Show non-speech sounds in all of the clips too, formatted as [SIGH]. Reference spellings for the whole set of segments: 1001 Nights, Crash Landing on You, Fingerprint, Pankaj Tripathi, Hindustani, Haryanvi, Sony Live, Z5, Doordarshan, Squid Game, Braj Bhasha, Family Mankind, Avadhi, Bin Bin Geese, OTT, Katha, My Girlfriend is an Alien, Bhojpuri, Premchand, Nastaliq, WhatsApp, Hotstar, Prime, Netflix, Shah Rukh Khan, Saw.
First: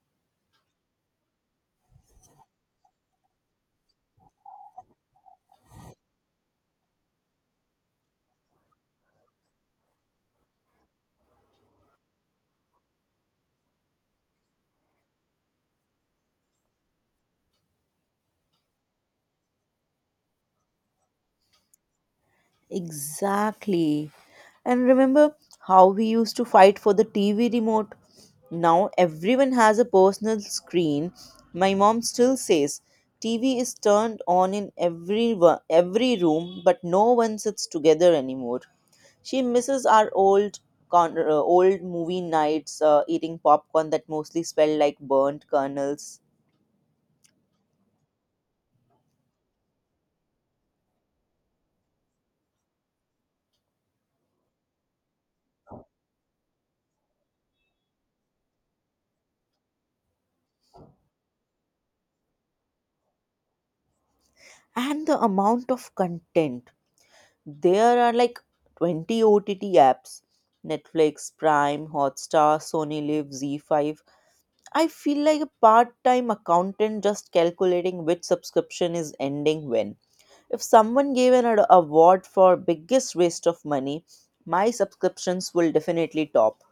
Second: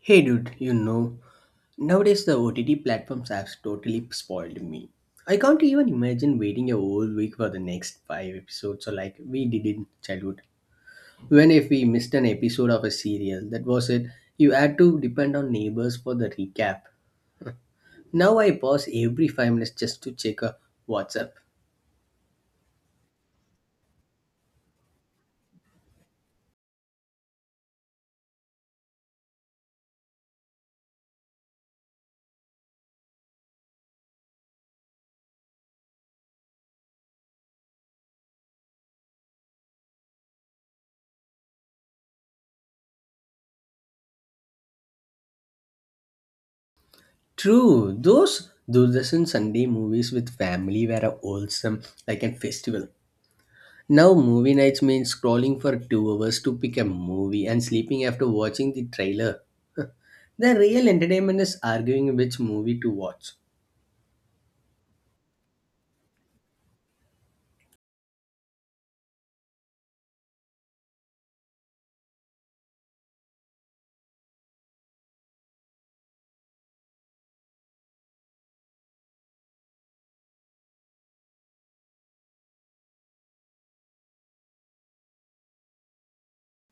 Hey dude, you know, nowadays the OTT platforms have totally spoiled me. I can't even imagine waiting a whole week for the next 5 episodes, so like we did in childhood. Even if we missed an episode of a serial, that was it. You had to depend on neighbors for the recap. Now I pause every 5 minutes just to check a WhatsApp. Exactly. And remember how we used to fight for the TV remote? Now everyone has a personal screen. My mom still says TV is turned on in every room, but no one sits together anymore. She misses our old old movie nights, eating popcorn that mostly smelled like burnt kernels, True, those Doordarshan Sunday movies with family were a wholesome, like a festival. Now, movie nights mean scrolling for 2 hours to pick a movie and sleeping after watching the trailer. The real entertainment is arguing which movie to watch. and the amount of content. There are like 20 OTT apps: Netflix, Prime, Hotstar, Sony Live, Z5. I feel like a part time accountant just calculating which subscription is ending when. If someone gave an award for biggest waste of money, my subscriptions will definitely top.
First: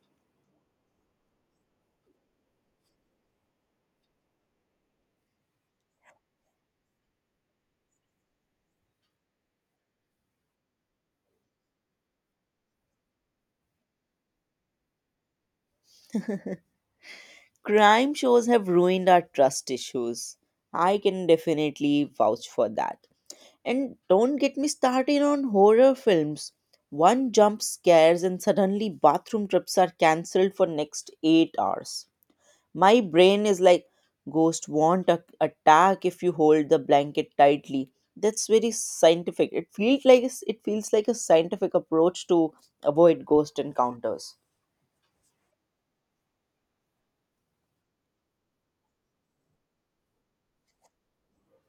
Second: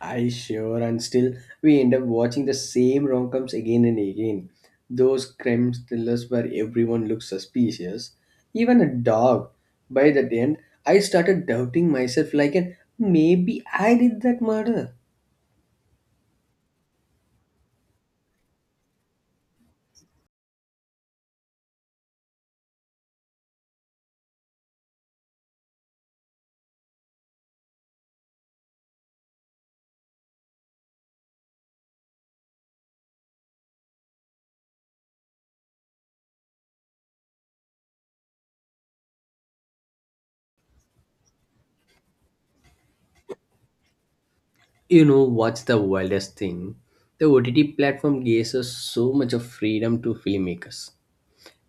I sure, and still we end up watching the same rom coms again and again. Those crime thrillers where everyone looks suspicious, even a dog. By the end, I started doubting myself like, maybe I did that murder. Crime shows have ruined our trust issues. I can definitely vouch for that. And don't get me started on horror films. One jump scares and suddenly bathroom trips are cancelled for next 8 hours. My brain is like, ghost won't attack if you hold the blanket tightly. That's very scientific. It feels like a scientific approach to avoid ghost encounters. You know what's the wildest thing? The OTT platform gives us so much of freedom to filmmakers.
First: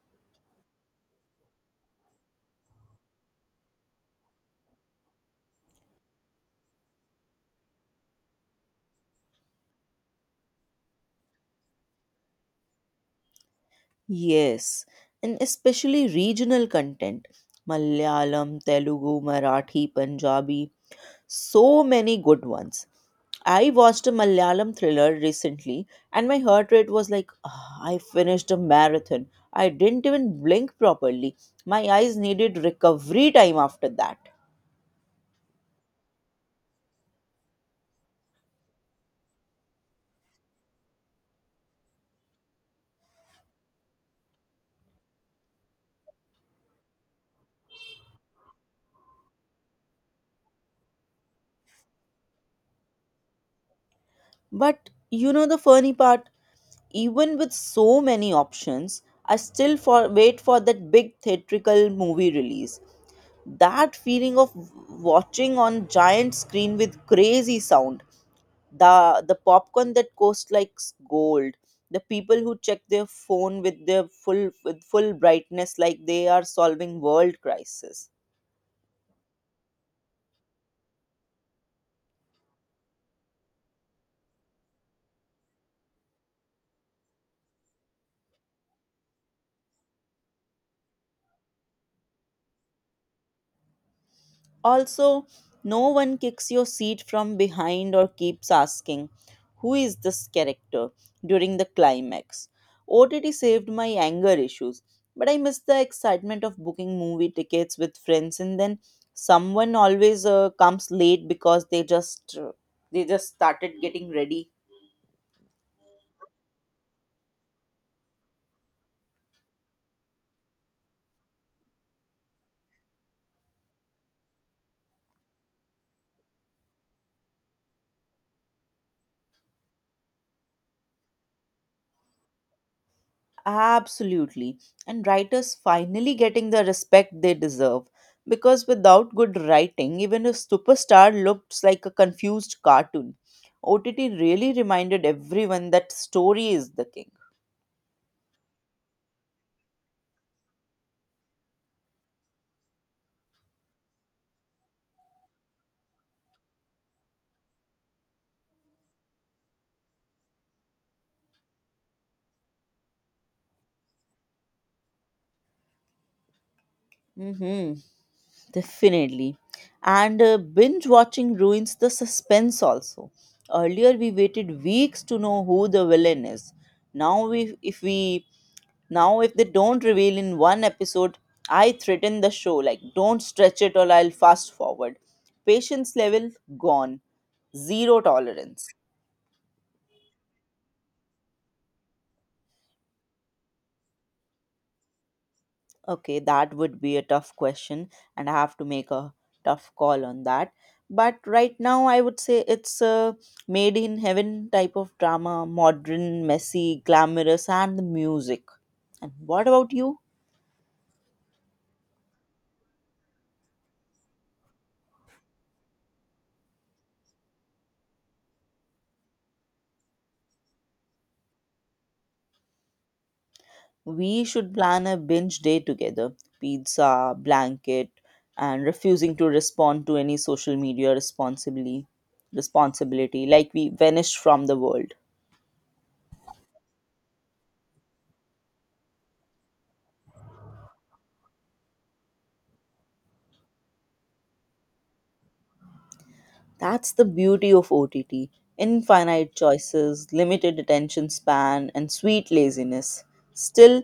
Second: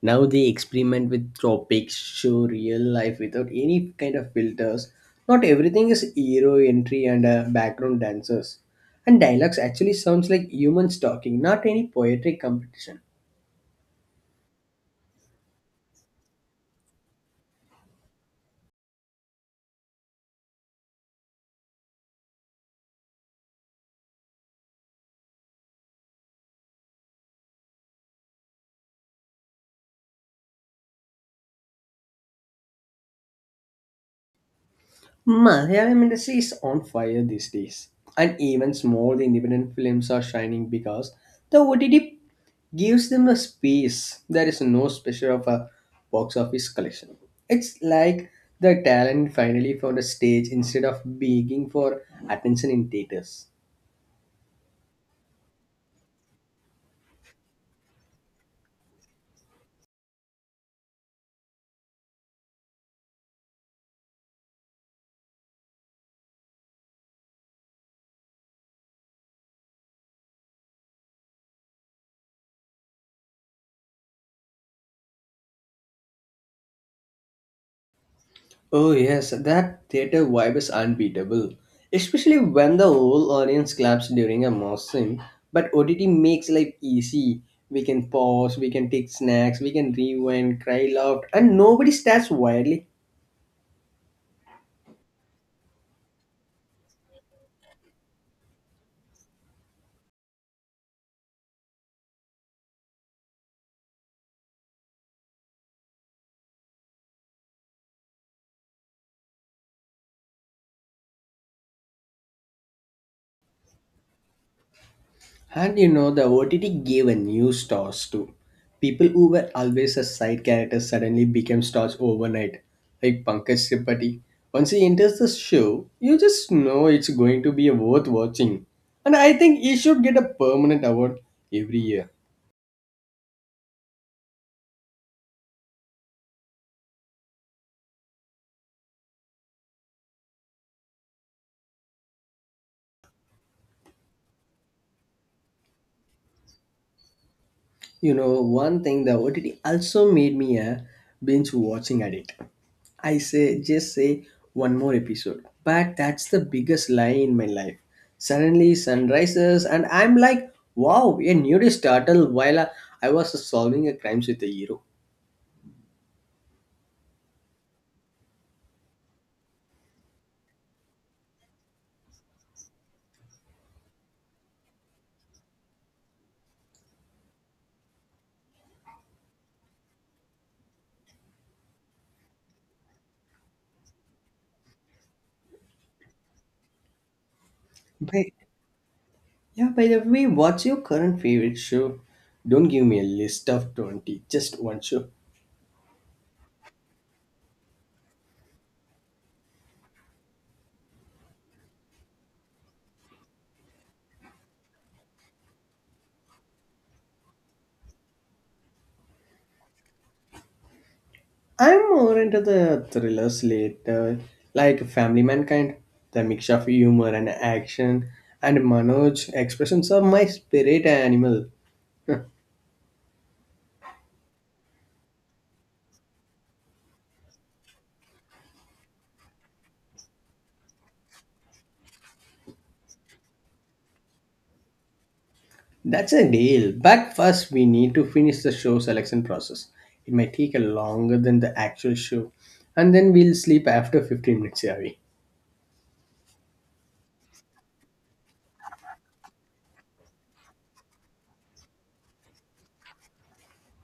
Now they experiment with topics, show real life without any kind of filters. Not everything is hero entry and background dancers. And dialogues actually sounds like humans talking, not any poetry competition. Yes, and especially regional content. Malayalam, Telugu, Marathi, Punjabi, so many good ones. I watched a Malayalam thriller recently and my heart rate was like, "Ah, I finished a marathon. I didn't even blink properly. My eyes needed recovery time after that." Malayalam industry is on fire these days, and even small independent films are shining because the OTT gives them a space. There is no special of a box office collection. It's like the talent finally found a stage instead of begging for attention in theaters. But you know the funny part? Even with so many options, I still wait for that big theatrical movie release. That feeling of watching on giant screen with crazy sound, the popcorn that costs like gold, the people who check their phone with their full with full brightness like they are solving world crisis. Oh yes, that theater vibe is unbeatable, especially when the whole audience claps during a mosh scene. But OTT makes life easy. We can pause, we can take snacks, we can rewind, cry loud, and nobody stares wildly. Also, no one kicks your seat from behind or keeps asking who is this character during the climax. OTT saved my anger issues, but I miss the excitement of booking movie tickets with friends, and then someone always comes late because they just started getting ready. And you know, the OTT gave a new stars too. People who were always a side character suddenly became stars overnight, like Pankaj Tripathi. Once he enters the show, you just know it's going to be worth watching. And I think he should get a permanent award every year. Absolutely. And writers finally getting the respect they deserve. Because without good writing, even a superstar looks like a confused cartoon. OTT really reminded everyone that story is the king. You know, one thing the OTT also made me a binge watching addict. I say just say one more episode. But that's the biggest lie in my life. Suddenly sun rises and I'm like, wow, a nudist startled while I was solving a crime with a hero. Mm-hmm. Definitely. And binge watching ruins the suspense also. Earlier we waited weeks to know who the villain is. Now we if we Now if they don't reveal in one episode, I threaten the show like, don't stretch it or I'll fast forward. Patience level gone. Zero By, tolerance. yeah, by the way, what's your current favorite show? Don't give me a list of 20, just one show. Okay, that would be a tough question, and I have to make a tough call on that. But right now, I would say it's a made in heaven type of drama: modern, messy, glamorous, and the music. And what about you? I'm more into the thrillers later, like Family Mankind. The mix of humor and action and Manoj expressions of my spirit animal. [LAUGHS] We should plan a binge day together: pizza, blanket, and refusing to respond to any social media responsibly. Responsibility, like we vanish from the world. That's a deal. But first, we need to finish the show selection process. It might take a longer than the actual show, and then we'll sleep after 15 minutes, Yavi. That's the beauty of OTT: infinite choices, limited attention span, and sweet laziness. Still,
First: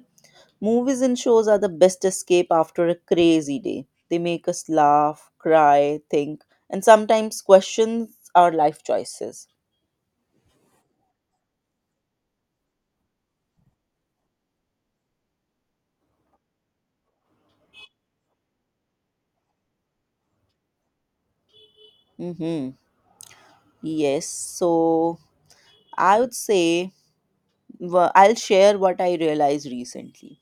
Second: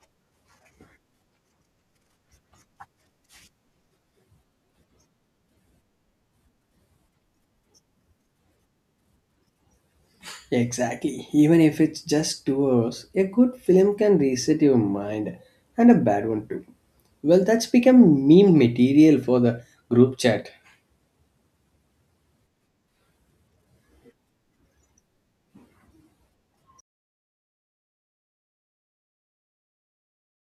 movies and shows are the best escape after a crazy day. They make us laugh, cry, think, and sometimes question our life choices. Exactly. Even if it's just 2 hours, a good film can reset your mind and a bad one too. Well, that's become meme material for the group chat. Mm-hmm. Yes, so I would say, I'll share what I realized recently.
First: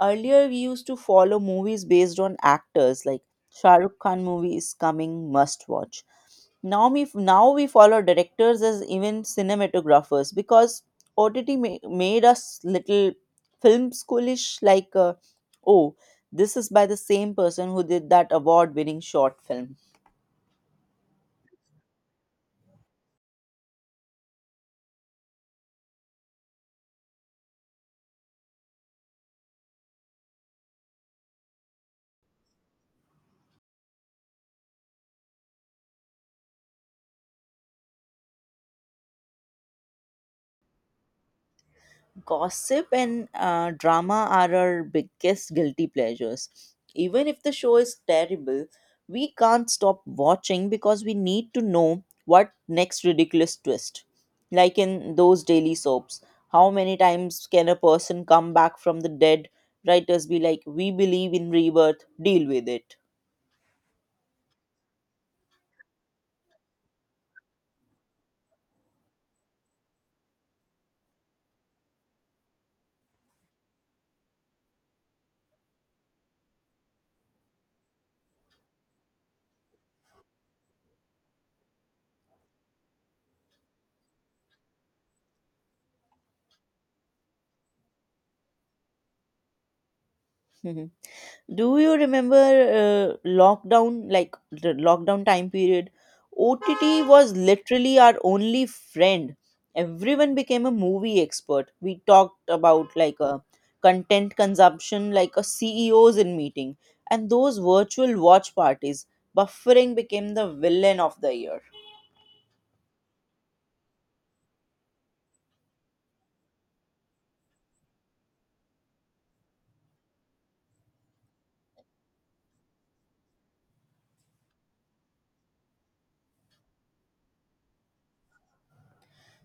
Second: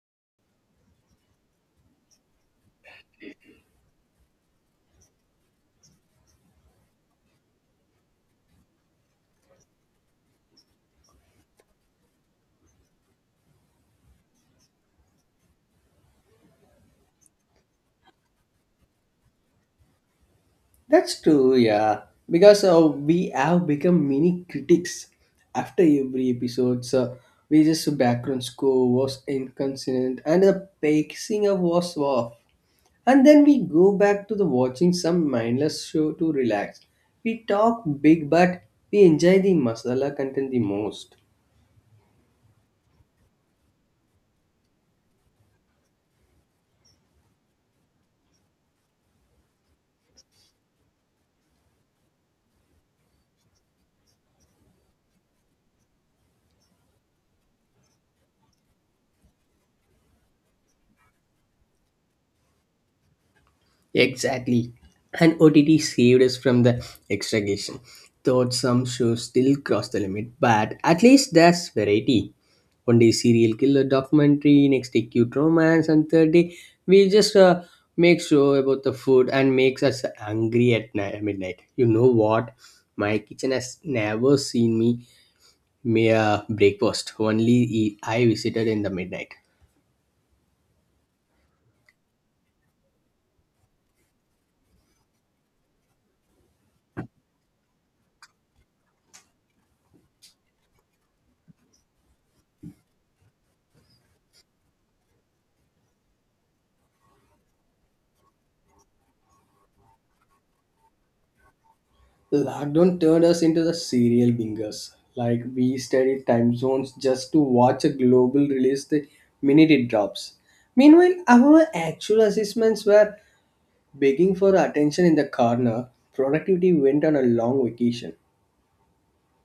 Earlier, we used to follow movies based on actors, like Shah Rukh Khan movie is coming, must watch. Now we follow directors as even cinematographers because OTT made us little film schoolish like oh, this is by the same person who did that award winning short film. That's true, yeah. Because we have become mini critics after every episode. So we just background score was inconsistent and the pacing of was off. And then we go back to the watching some mindless show to relax. We talk big, but we enjoy the masala content the most. Gossip and drama are our biggest guilty pleasures. Even if the show is terrible, we can't stop watching because we need to know what next ridiculous twist. Like in those daily soaps, how many times can a person come back from the dead? Writers be like, we believe in rebirth, deal with it. Exactly. And OTT saved us from the extragation. Though some shows still cross the limit, but at least there's variety. One day serial killer documentary, next day cute romance, and third day we just make sure about the food and makes us angry at night, midnight. You know what? My kitchen has never seen me mere breakfast only I visited in the midnight. [LAUGHS] Do you remember lockdown, like the lockdown time period? OTT was literally our only friend. Everyone became a movie expert. We talked about like a content consumption, like a CEOs in meeting, and those virtual watch parties. Buffering became the villain of the year. Lockdown turned us into the serial bingers. Like we studied time zones just to watch a global release the minute it drops. Meanwhile, our actual assessments were begging for attention in the corner. Productivity went on a long vacation.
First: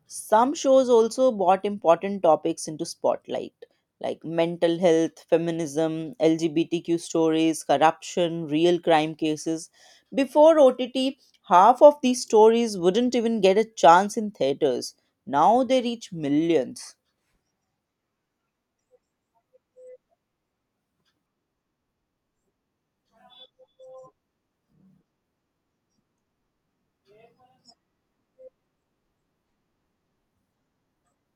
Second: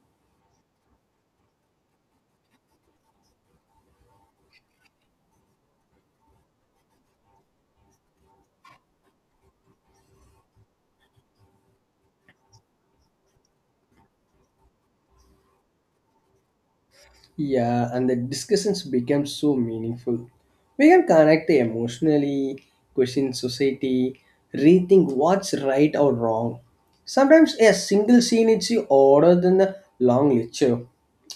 Some shows also brought important topics into spotlight, like mental health, feminism, LGBTQ stories, corruption, real crime cases. Before OTT, half of these stories wouldn't even get a chance in theaters. Now they reach millions. Yeah, and the discussions become so meaningful. We can connect emotionally, question society, rethink what's right or wrong. Sometimes a single scene is older than the long lecture.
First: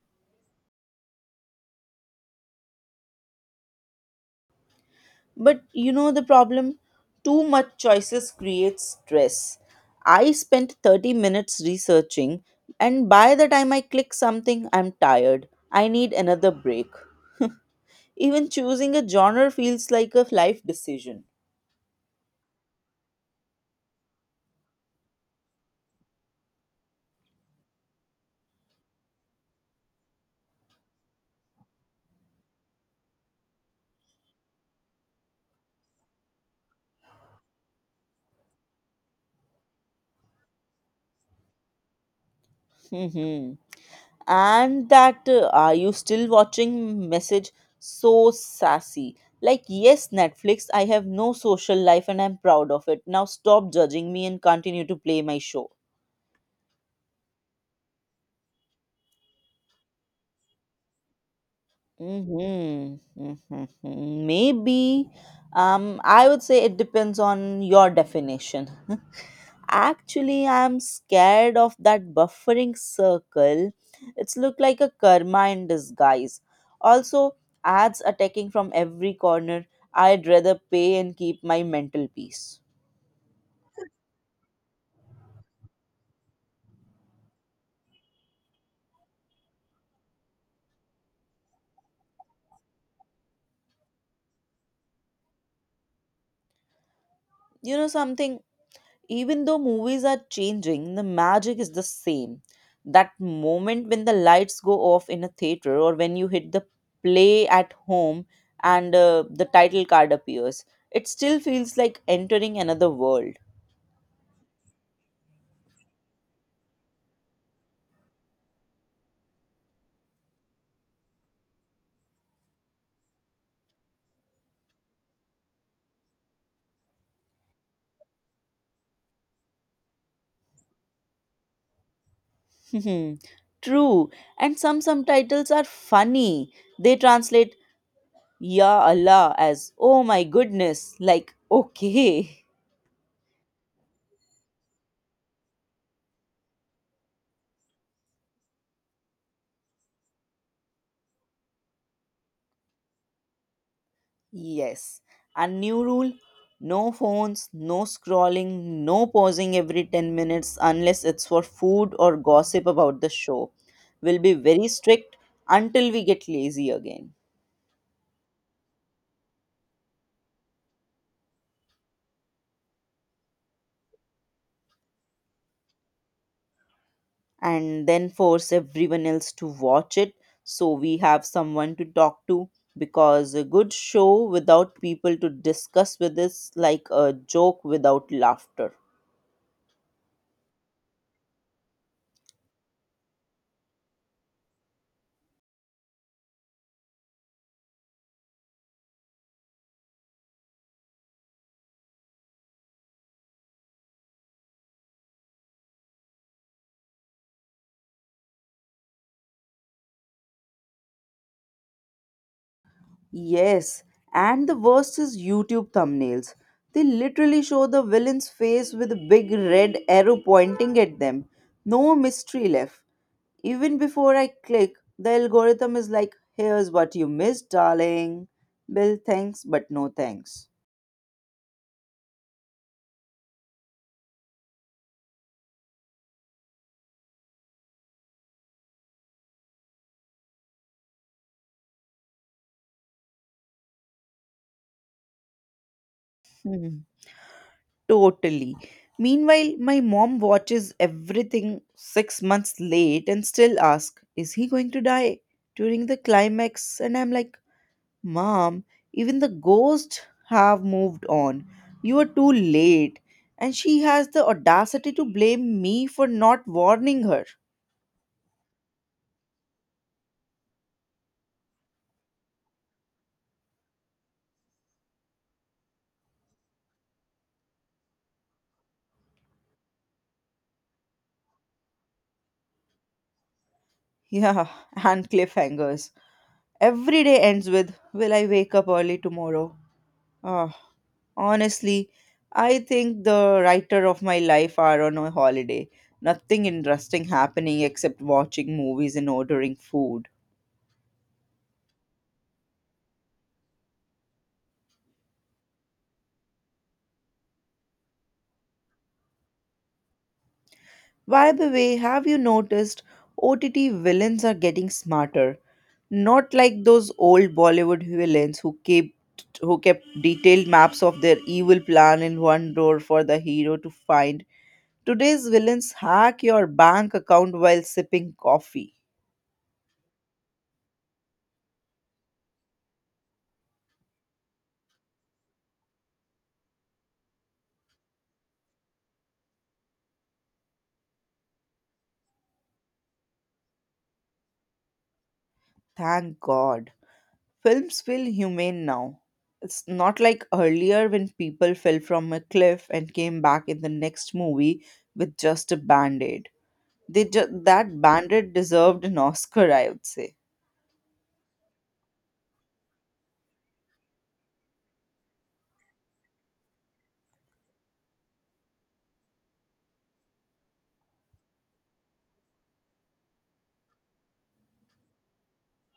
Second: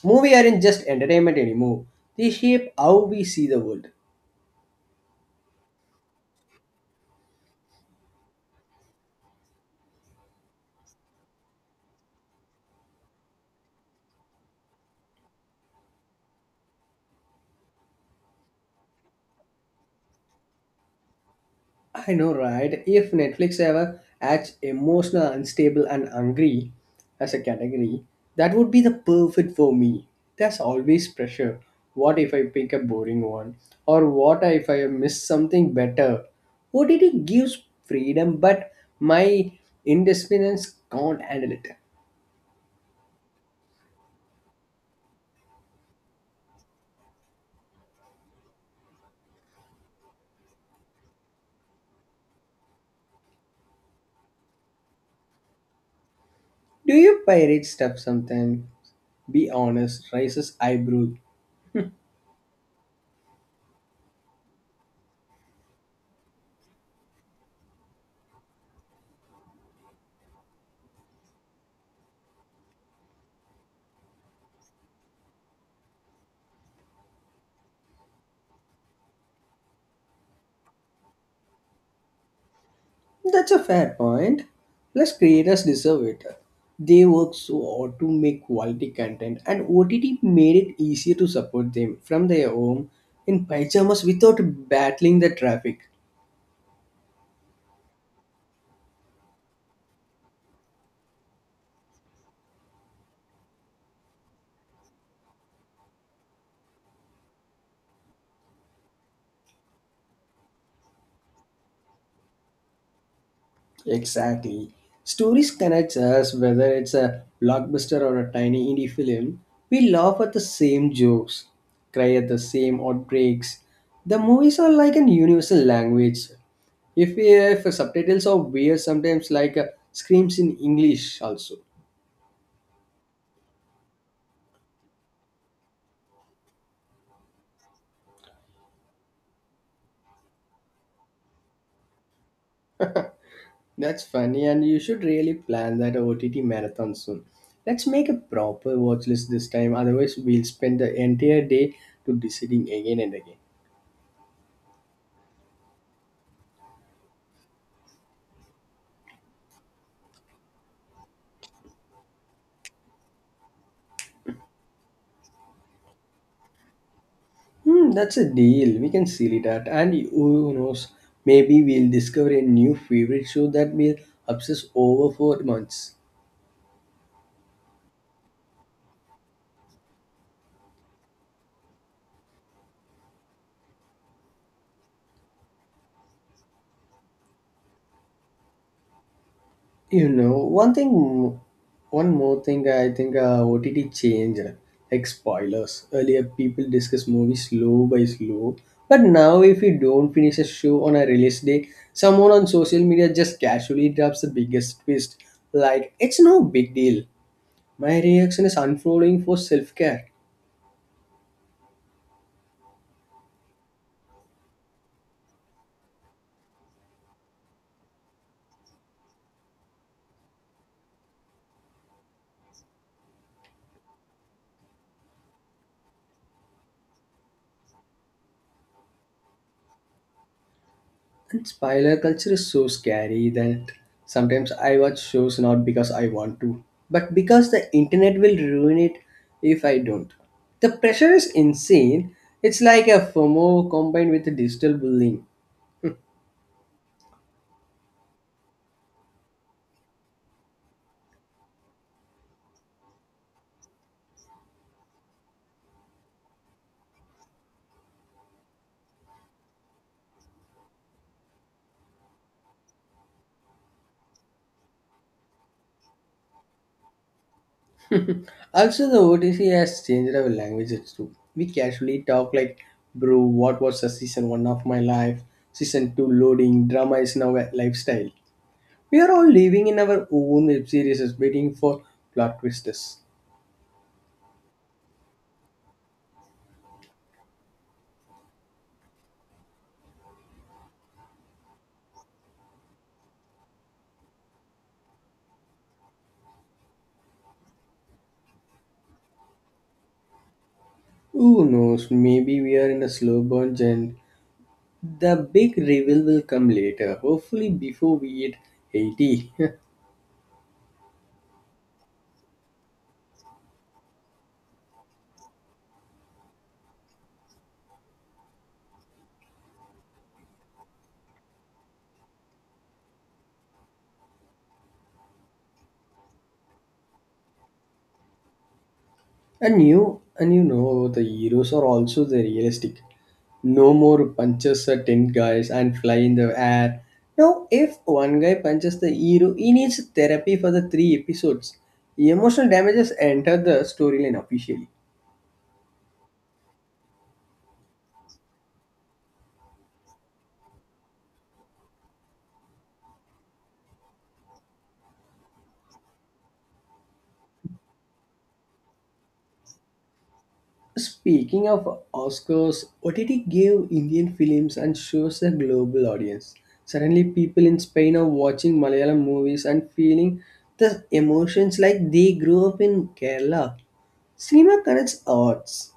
Movie aren't just entertainment anymore. They shape how we see the world. But you know the problem? Too much choices creates stress. I spent 30 minutes researching, and by the time I click something, I'm tired. I need another break. Even choosing a genre feels like a life decision. I know, right? If Netflix ever adds emotional, unstable, and angry as a category, that would be the perfect for me. There's always pressure. What if I pick a boring one? Or what if I miss something better? What did it gives freedom, but my indisciplinance can't handle it. Hmm. And that are you still watching message so sassy. Like, yes, Netflix, I have no social life and I'm proud of it. Now stop judging me and continue to play my show. Do you pirate stuff sometimes? Be honest, raises eyebrow. Hmm. Maybe. I would say it depends on your definition. Actually, I'm scared of that buffering circle. It's look like a karma in disguise. Also, ads attacking from every corner. I'd rather pay and keep my mental peace. That's a fair point. Plus, creators deserve it. They work so hard to make quality content, and OTT made it easier to support them from their home in pyjamas without battling the traffic. You know something? Even though movies are changing, the magic is the same. That moment when the lights go off in a theater or when you hit the play at home and the title card appears, it still feels like entering another world. Exactly. Stories connects us whether it's a blockbuster or a tiny indie film. We laugh at the same jokes, cry at the same outbreaks. The movies are like an universal language. If subtitles are weird, sometimes like screams in English also. Hmm. True. And some subtitles are funny. They translate Ya Allah as, oh my goodness, like okay. That's funny, and you should really plan that OTT marathon soon. Let's make a proper watch list this time. Otherwise, we'll spend the entire day to deciding again and again. Yes. And new rule: no phones, no scrolling, no pausing every 10 minutes unless it's for food or gossip about the show. We'll be very strict until we get lazy again. Hmm, that's a deal. We can seal it at, and who knows, maybe we'll discover a new favorite show that we'll obsess over for months. And then force everyone else to watch it so we have someone to talk to, because a good show without people to discuss with is like a joke without laughter. You know, one more thing. I think OTT changed, like spoilers. Earlier, people discuss movies slow by slow, but now if you don't finish a show on a release day, someone on social media just casually drops the biggest twist. Like it's no big deal. My reaction is unfolding for self care. Yes, and the worst is YouTube thumbnails. They literally show the villain's face with a big red arrow pointing at them. No mystery left. Even before I click, the algorithm is like, here's what you missed, darling. Bill, thanks, but no thanks. And spoiler culture is so scary that sometimes I watch shows not because I want to, but because the internet will ruin it if I don't. The pressure is insane. It's like a FOMO combined with a digital bullying. Hmm. Totally. Meanwhile, my mom watches everything 6 months late and still asks, is he going to die during the climax? And I'm like, mom, even the ghosts have moved on. You are too late. And she has the audacity to blame me for not warning her. Also, the OTC has changed our languages too. We casually talk like, bro, what was the season one of my life? Season two loading, drama is now a lifestyle. We are all living in our own web series waiting for plot twists. Yeah, [LAUGHS] and cliffhangers. Every day ends with, will I wake up early tomorrow? Ah, honestly, I think the writer of my life are on a holiday. Nothing interesting happening except watching movies and ordering food. Who knows? Maybe we are in a slow bunch and the big reveal will come later. Hopefully before we hit 80. [LAUGHS] By the way, have you noticed OTT villains are getting smarter? Not like those old Bollywood villains who kept detailed maps of their evil plan in one drawer for the hero to find. Today's villains hack your bank account while sipping coffee. And you know the heroes are also the realistic. No more punches at 10 guys and fly in the air. Now if one guy punches the hero, he needs therapy for the 3 episodes. Emotional damages enter the storyline officially. Thank God. Films feel humane now. It's not like earlier when people fell from a cliff and came back in the next movie with just a band aid. That band aid deserved an Oscar, I would say. Speaking of Oscars, OTT gave Indian films and shows a global audience. Suddenly, people in Spain are watching Malayalam movies and feeling the emotions like they grew up in Kerala. Cinema connects arts.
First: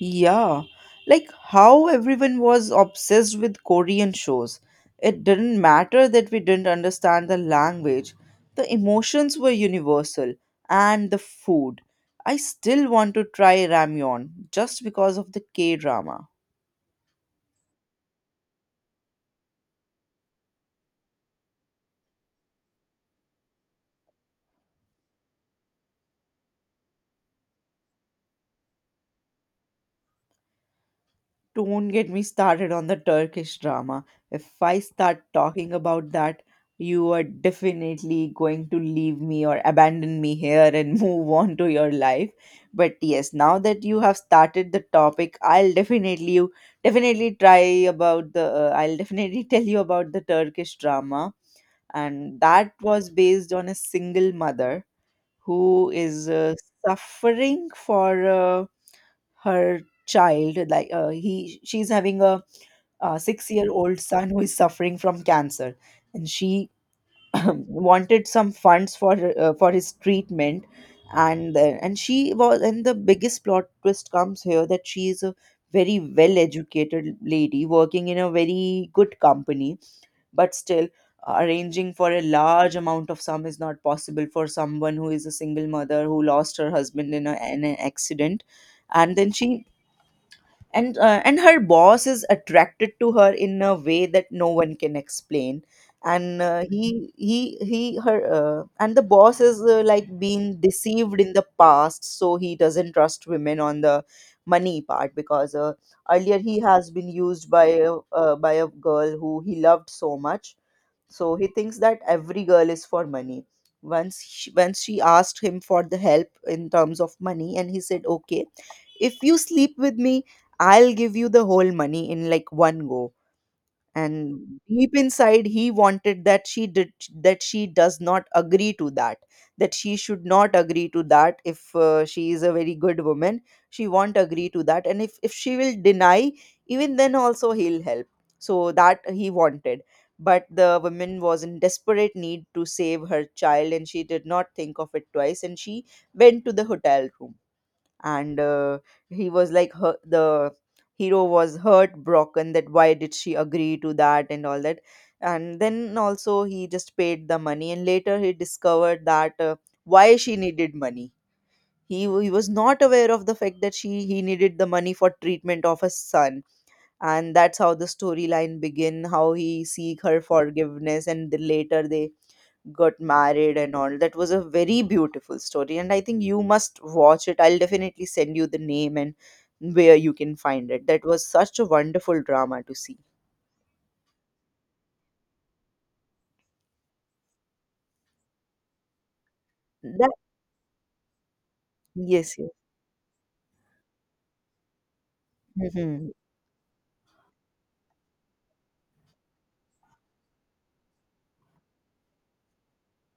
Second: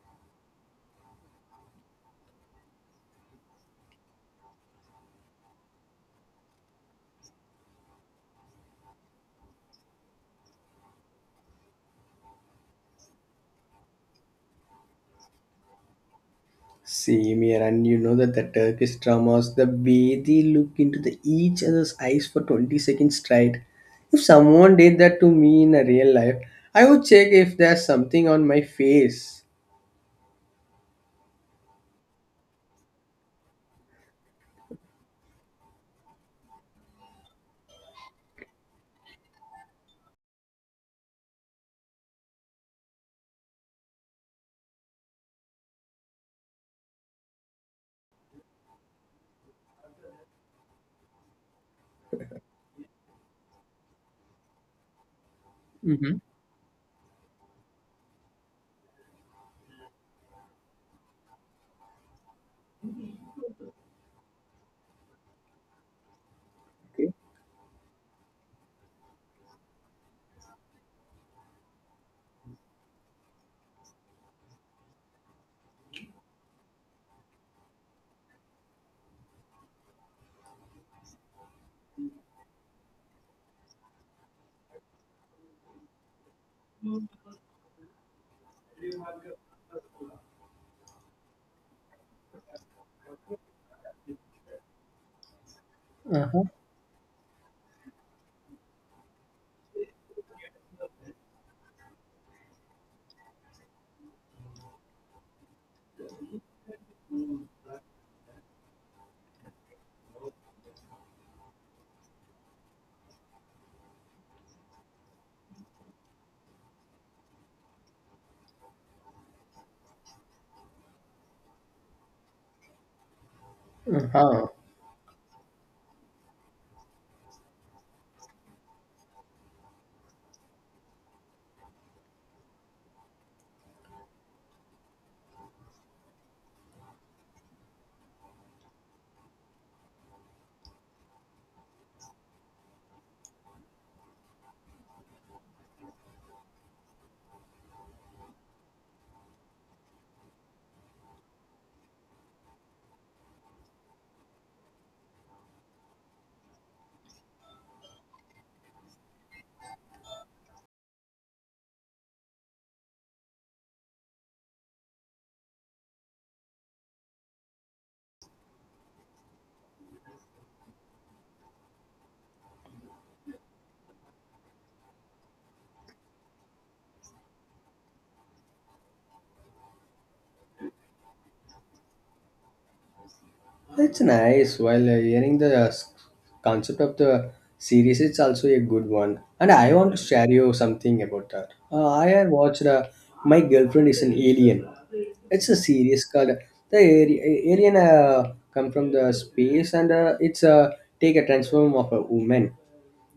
Yeah, like how everyone was obsessed with Korean shows. It didn't matter that we didn't understand the language, the emotions were universal, and the food. I still want to try ramyeon just because of the K drama. Same here, and you know that the Turkish dramas, the way they look into the each other's eyes for 20 seconds straight. If someone did that to me in a real life, I would check if there's something on my face. Don't get me started on the Turkish drama. If I start talking about that, you are definitely going to leave me or abandon me here and [LAUGHS] move on to your life. But yes, now that you have started the topic, I'll definitely you definitely try about the I'll definitely [LAUGHS] tell you about the Turkish drama, and that was based on a single mother who Hmm. is suffering for a her child like he she's having a 6 year old son who is suffering from cancer, and she Okay. [CLEARS THROAT] wanted some funds for his treatment. And she was, and the biggest plot twist comes here, that she is a very well educated lady working in a very good company, but still, arranging for a large amount of sum is not possible for someone who is a single mother who lost her husband in an accident. And then she, and her boss is attracted to her in a way that no one can explain. And Uh-huh. He her and the boss is like being deceived in the past, so he doesn't trust women on the money part because earlier he has been used by by a girl who he loved so much, so he thinks that every girl is for money. Once she asked him for the help in terms of money and he said, okay, if you sleep with me, I'll give you the whole money in like one go. And Uh-huh. deep inside he wanted that she did that she does not agree to that, that she should not agree to that. If she is a very good woman she won't agree to that, and if she will deny, even then also he'll help, so that he wanted. But the woman was in desperate need to save her child and she did Not think of it twice, and she went to the hotel room, and he was like her, the hero was heartbroken that why did she agree to that and all that. And then also he just paid the money, and later he discovered that why she needed money. He was not aware of the fact that she he needed the money for treatment of his son. And that's how the storyline begin, how he seek her forgiveness, and later they got married and all. That was a very beautiful story, and I think you must watch it. I'll definitely send you the name and where you can find it. That was such a wonderful drama to see. That's nice. While hearing the concept of the series, it's also a good one. And I want to That, share you something about that. I had yes, yes. watched My Girlfriend is an Alien. It's a series Mhm. called The Alien come from the space and it's a take a transform of a woman.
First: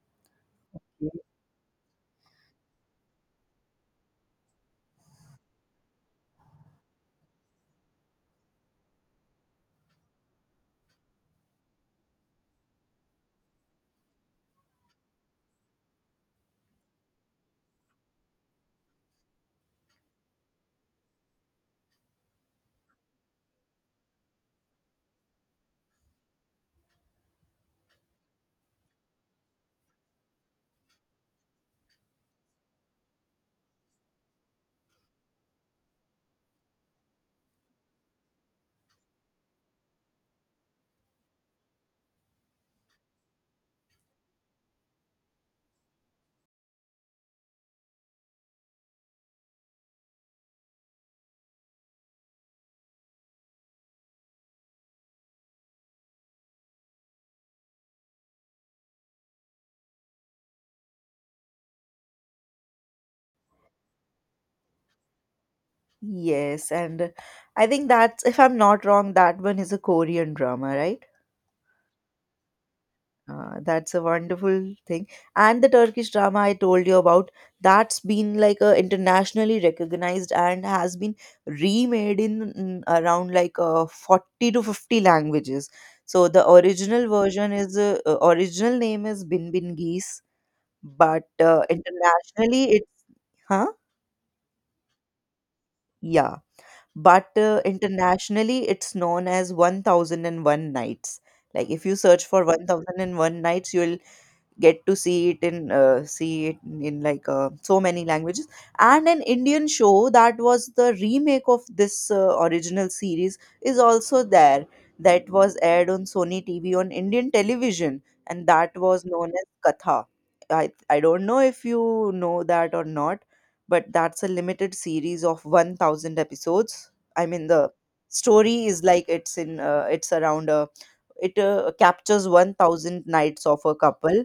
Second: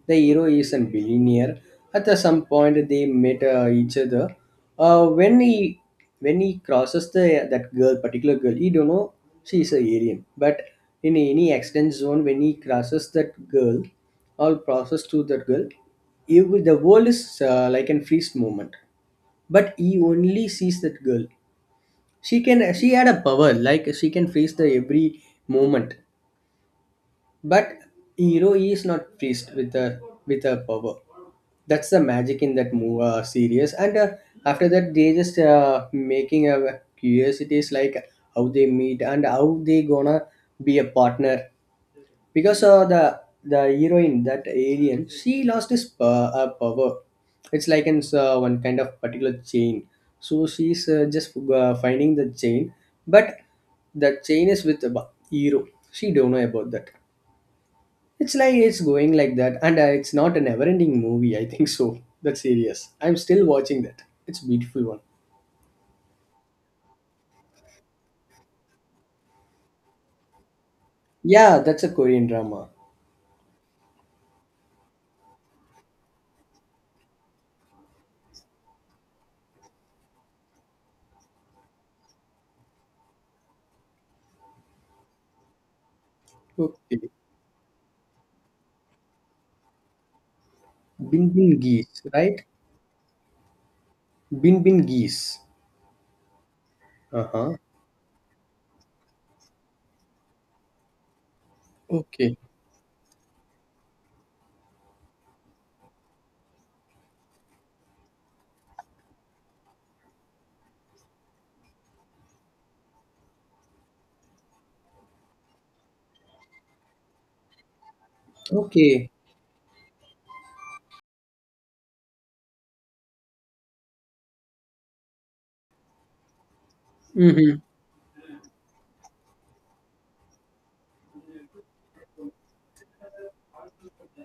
The hero is a billionaire. At the some point, they met each other. Uh, when he when he crosses the that girl, particular girl, he don't know she is a alien. But in any accident zone, when he crosses that girl, or crosses to that girl, he will- the world is like an freeze moment. But he only sees that girl. She had a power like she can freeze the every moment but hero E is not priest with her power. That's the magic in that movie series. And after that, they just making a curiosities like how they meet and how they gonna be a partner. Because the heroine that alien, she lost his her power. It's like in one kind of particular chain. So she's just finding the chain, but the chain is with the hero. She don't know about that. It's like it's going like that, and it's not a never-ending movie. I think so. That's serious. I'm still watching that. It's a beautiful one. Yes, and I think that's, if I'm not wrong, that one is a Korean drama, right? Yeah, that's a Korean drama. Ah, that's a wonderful thing. And the Turkish drama I told you about, that's been like a internationally recognized and has been remade in around like 40 to 50 languages. So the original Okay, version is original name is Bin Bin Geese, but Bin Bin Geese, right? internationally it's huh? Bin Bin Geese. Yeah. Uh But huh. Internationally it's known as 1001 Nights. Like if you search Okay. for 1001 Nights, you'll get to see it in, like so many languages. And an Indian show that was the remake of this original series is also there, that was aired on Sony TV on Indian television, and that was Okay. known as Katha. I don't know if you know that or not, but that's a limited series of 1,000 episodes. I mean, Mm-hmm. the story is like it's in it's around a it captures 1,000 nights of a couple,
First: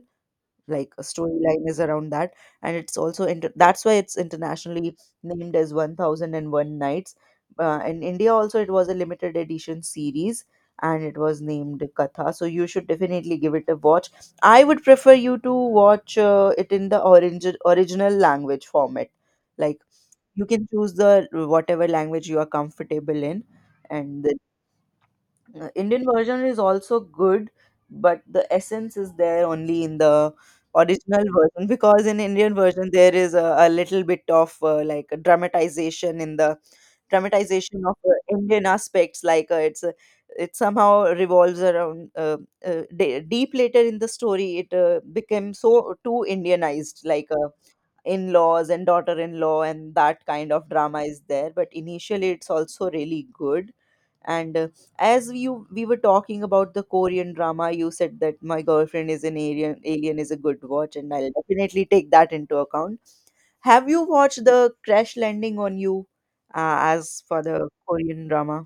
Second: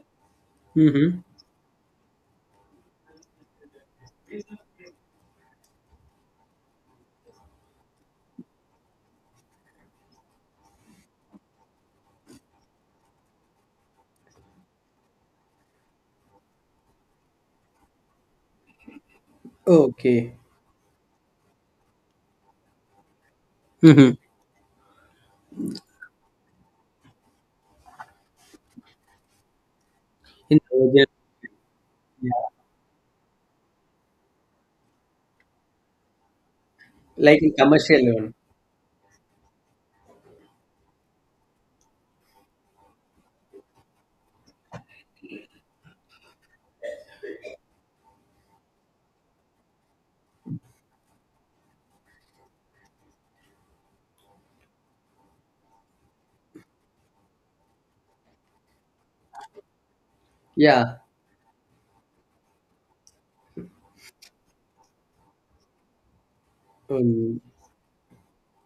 like a Mm-hmm. storyline is around that. And it's also that's why it's internationally named as 1001 nights. In India also it was a limited edition series, and it was named Katha. So you should definitely give it a watch. I would prefer you to watch it in the original language format. Like Okay. you can choose the whatever language you are comfortable in. Mm-hmm. And then Indian version is also good, but the essence is there only in the In the original, original version, because in yeah. Indian version there is a little bit of like a dramatization in the Like in dramatization of commercial one. Indian aspects. Like it's a, it somehow revolves around deep later in the story. It became so too Indianized. Like in-laws and daughter-in-law and that kind of drama is there, but initially it's also really good. And uh, as you we were talking about the Korean drama, you said that My Girlfriend is an Alien, Alien is a good watch, Yeah. and I'll definitely take that into account. Have you watched the Crash Landing on You, as Um, for the Korean drama?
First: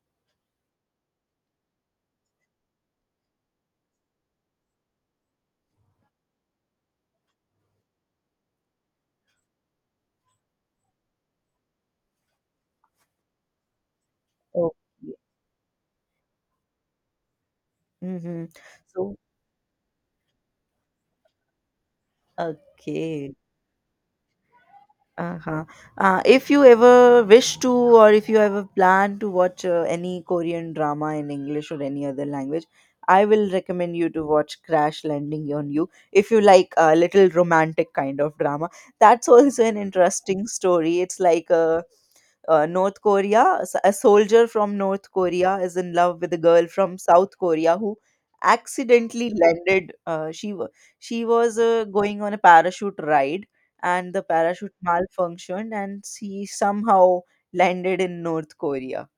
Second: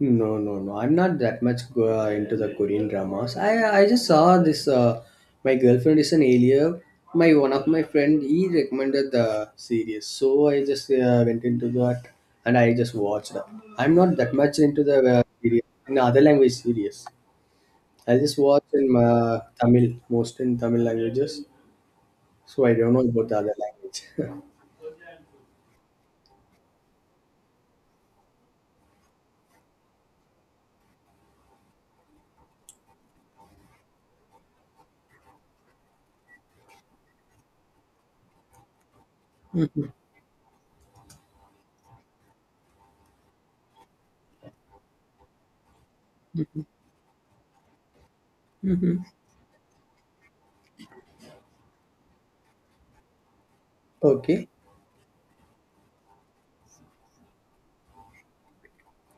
no, no, no. I'm not that much into the Korean dramas. I just saw this. My girlfriend is an alien. My one of my friend he recommended the series, so I just went into that and I just watched that. I'm not that much Oh, into the yeah. Series in other language series. I just Mm-hmm. watch in So, Tamil, most in Tamil languages. So I don't know about okay. the other language. [LAUGHS] Uh-huh. If you ever wish to, or if you ever plan to watch any Korean drama in English or any other language, I will recommend you to watch Crash Landing on You. If you like a little romantic kind of drama, that's [LAUGHS] also an interesting story. It's like a North Korea, a soldier from North Korea is in love with a girl from South Korea who Hmm. accidentally landed. She was going on a parachute ride, and the Okay, parachute malfunctioned, and she somehow landed in North Korea.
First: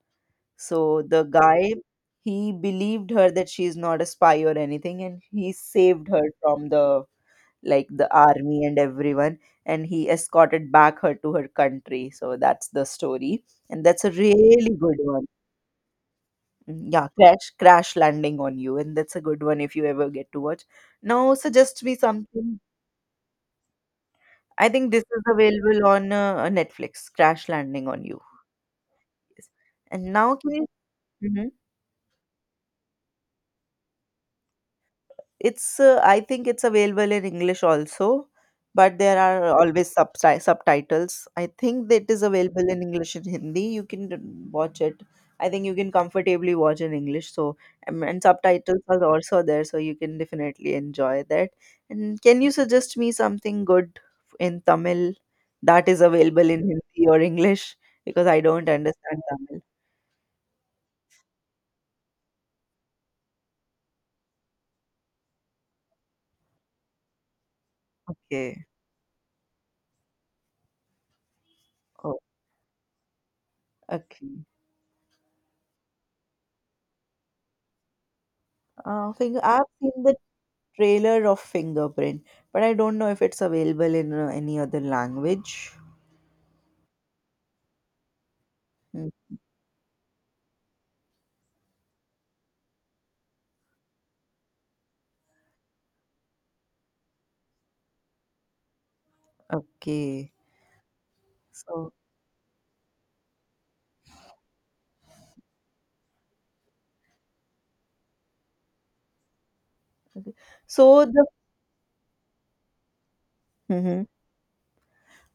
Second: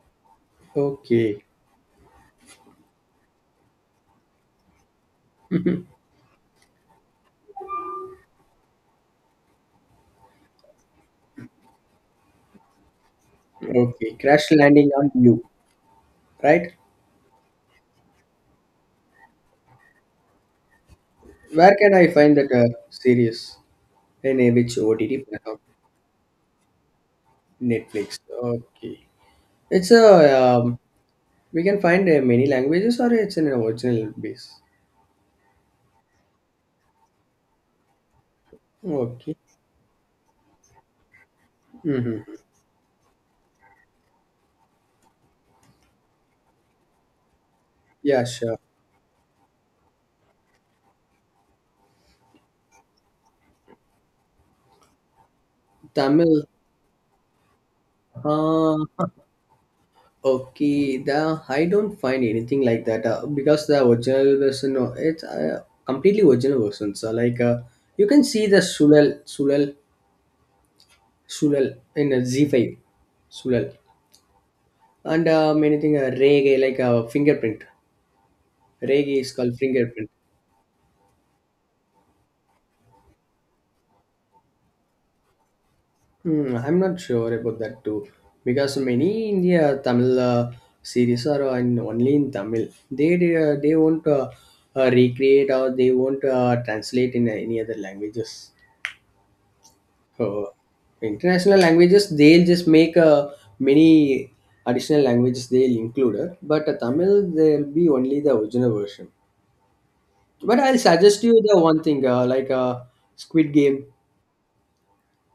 So the okay. guy, he believed her that she is not a spy or anything, and he [LAUGHS] saved her from the, like, the army and everyone, and he escorted back her to her country. So that's the story, and that's Okay. a Crash really landing good on one. you, right? Yeah, crash landing on you, and that's a good one if you ever get to watch. Now Where suggest can me I find that something. Series? In a I which think this OTT is platform? available on Netflix, Crash Landing on Netflix. You. Okay. It's a And now can you? Mhm. we can find many languages or it's in an original base. It's I think it's available in English also, but there Okay. are always subtitles. I think that Mm-hmm. is available in English and Hindi. You can watch it. I think you can comfortably watch in English. So and Yeah, sure. subtitles are also there, so you can definitely enjoy that. And can you suggest me something good in Tamil that is Tamil. available in Hindi or English? Because I don't Uh, understand Tamil. okay. The I don't find anything like that because the original version. No, it's completely original version. So like you can see the Okay. Sulal in Oh, a Z5 Sulal. okay. And many thing reggae, like fingerprint. Reggae is Think called I've seen fingerprint. the trailer of Fingerprint, but I don't know if it's available in any other language. Hmm, I'm not sure about that too, because Mm, many India Tamil series are on, only in Tamil. They won't recreate or they won't translate in any other languages. Okay. So international So, languages, they'll just make many additional languages they'll include, but Tamil there'll be only the original version. okay. But I'll So suggest the you the one thing, like Squid Game. Mhm.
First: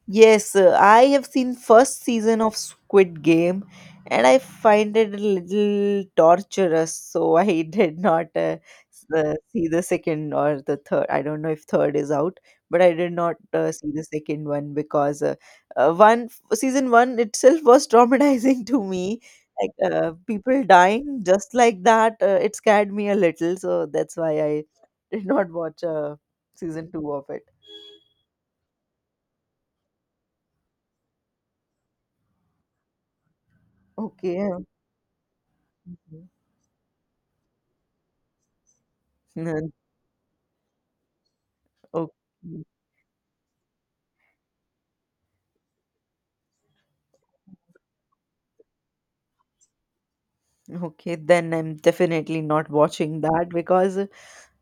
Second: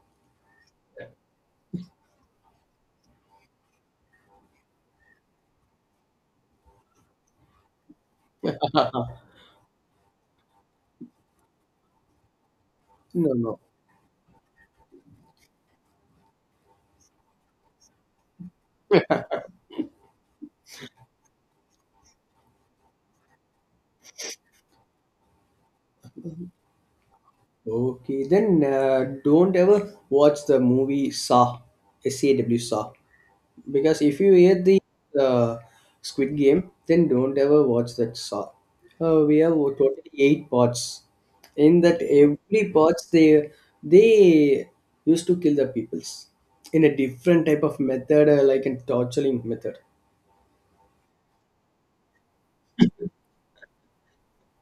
Yes, I have seen first season of Squid Game, and I find it a little torturous, so I [LAUGHS] did not [LAUGHS] see the second or the third. I don't know if third is out, but I did No, not no. See the second one because one season one itself was traumatizing [LAUGHS] to me. Like people dying just like that, it scared me a little, so that's why I did not watch season two of it. Okay, then don't ever watch the movie Saw, SAW Saw, because if you Okay. Hear the uh, Mhm. Squid Game, then don't ever watch that Saw. We have [LAUGHS] totally 8 parts. In that Okay. every parts they used to kill the peoples in a different type of method, like a torturing method. Okay. Then I'm definitely not watching that, because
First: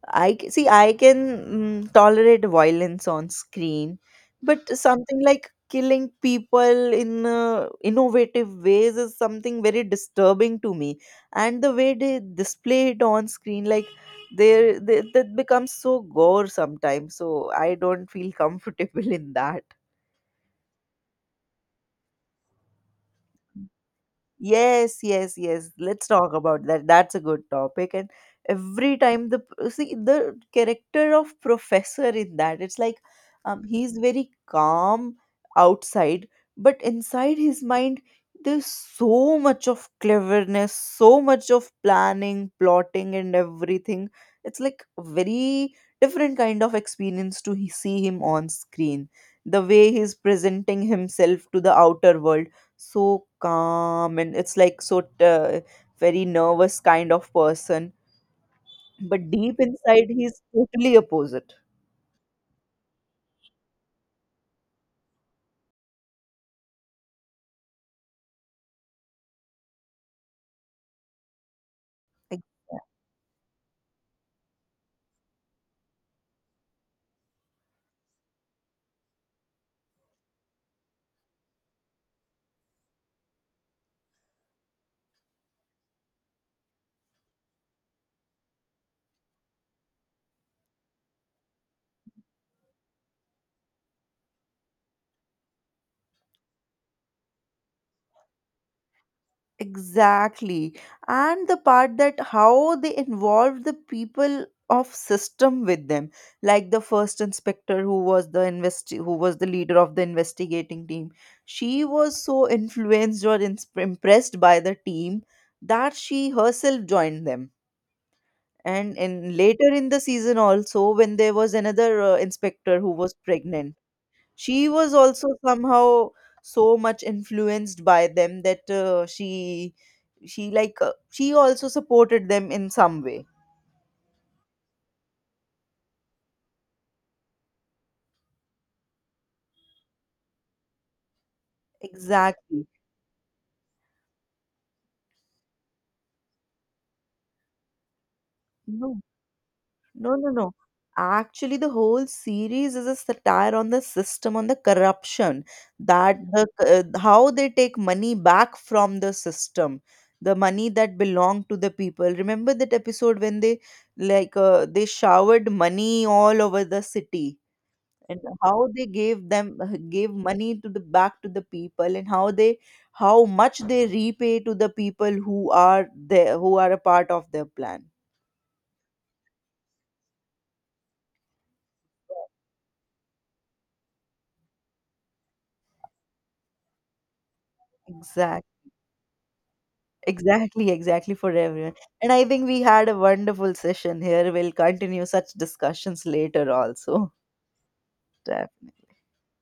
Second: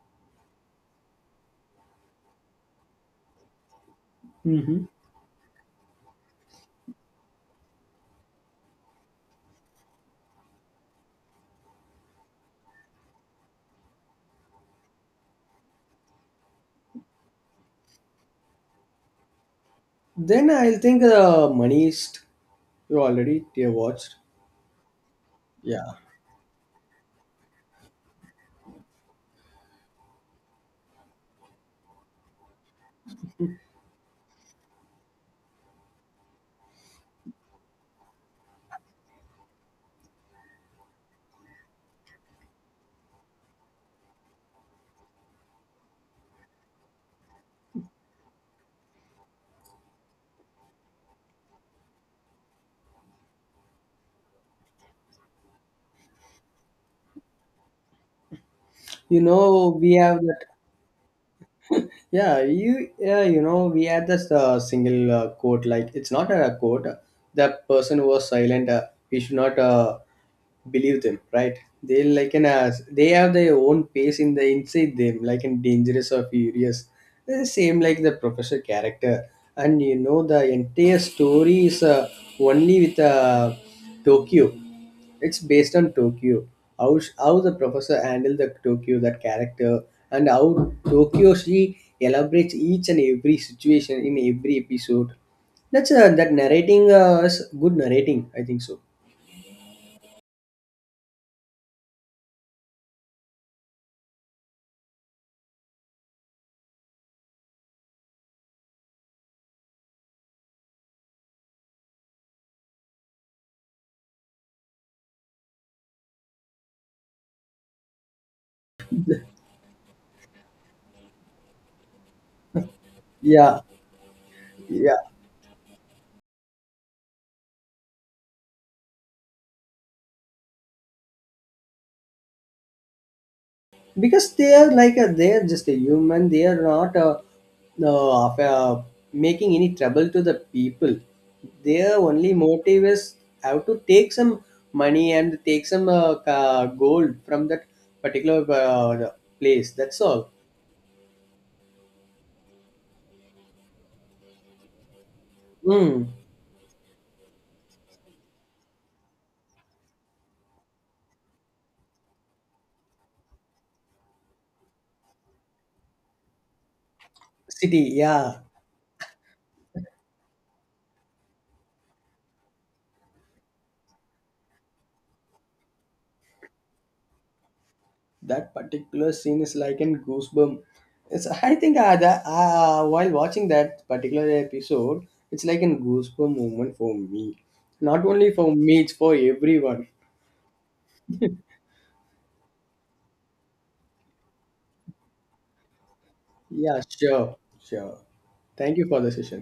I see I can tolerate violence on screen, but something like killing people in innovative ways is something very disturbing to me. And the way they display it on screen, like they that becomes so gore sometimes. So I don't feel [LAUGHS] comfortable in that. Then I'll think the Manist. You already you watched. Yes, yes, yes. Yeah. Let's talk about that. That's a good topic. And every time the see the character of professor in that, it's like he's very calm outside, but inside his mind there's so much of cleverness, so much of planning, plotting, and everything. It's like a very different kind of experience to see him on screen. The way he's presenting himself to the outer world so calm, and it's like so very nervous kind of person, You but deep know we inside have he's that. totally opposite. Yeah. You Yeah. You know we had this single quote. Like it's not a quote. The person who was silent. We should not believe them. Right. They like Ex- an they have their own pace in the inside them. Like in dangerous or furious. They're the same like the professor character. And you know the entire story is only with Tokyo. It's based on Tokyo. How, how the professor handled the Tokyo, that character, and how Tokyo she elaborates each and every situation in every episode. That's that narrating is good narrating. I think so. exactly. And the part that how they involved the people of system with them, like the first inspector who was the invest who was the leader of the investigating team, she was so influenced or impressed by the team that she herself joined them. And in later in the season also, when there was another inspector who was Yeah, pregnant, she was yeah. also somehow so much influenced by them that she like she also supported them in some way. Because they are like they are just a human they are not of, making any trouble to the people their only Exactly. motive is how to take some money and take some gold from that particular No. Place that's No, all. no, no. Actually, the whole series is a satire on the system, on the corruption, Mm. that the how they take money back from the system, the money that belonged to the people. Remember that episode when they like they showered money all over the city, City, and yeah. how they gave them [LAUGHS] gave money to the back to the people, and how they how much they repay to the people who are there, who are a part of their plan. That particular scene is like in goosebump. It's I think that, while watching that particular episode it's like a goosebump moment for me not only for Exactly. me it's for everyone. Exactly, exactly for everyone. And I think we had a wonderful session here. We'll continue such discussions later Yeah, also. sure, sure. Thank you Definitely. for the session.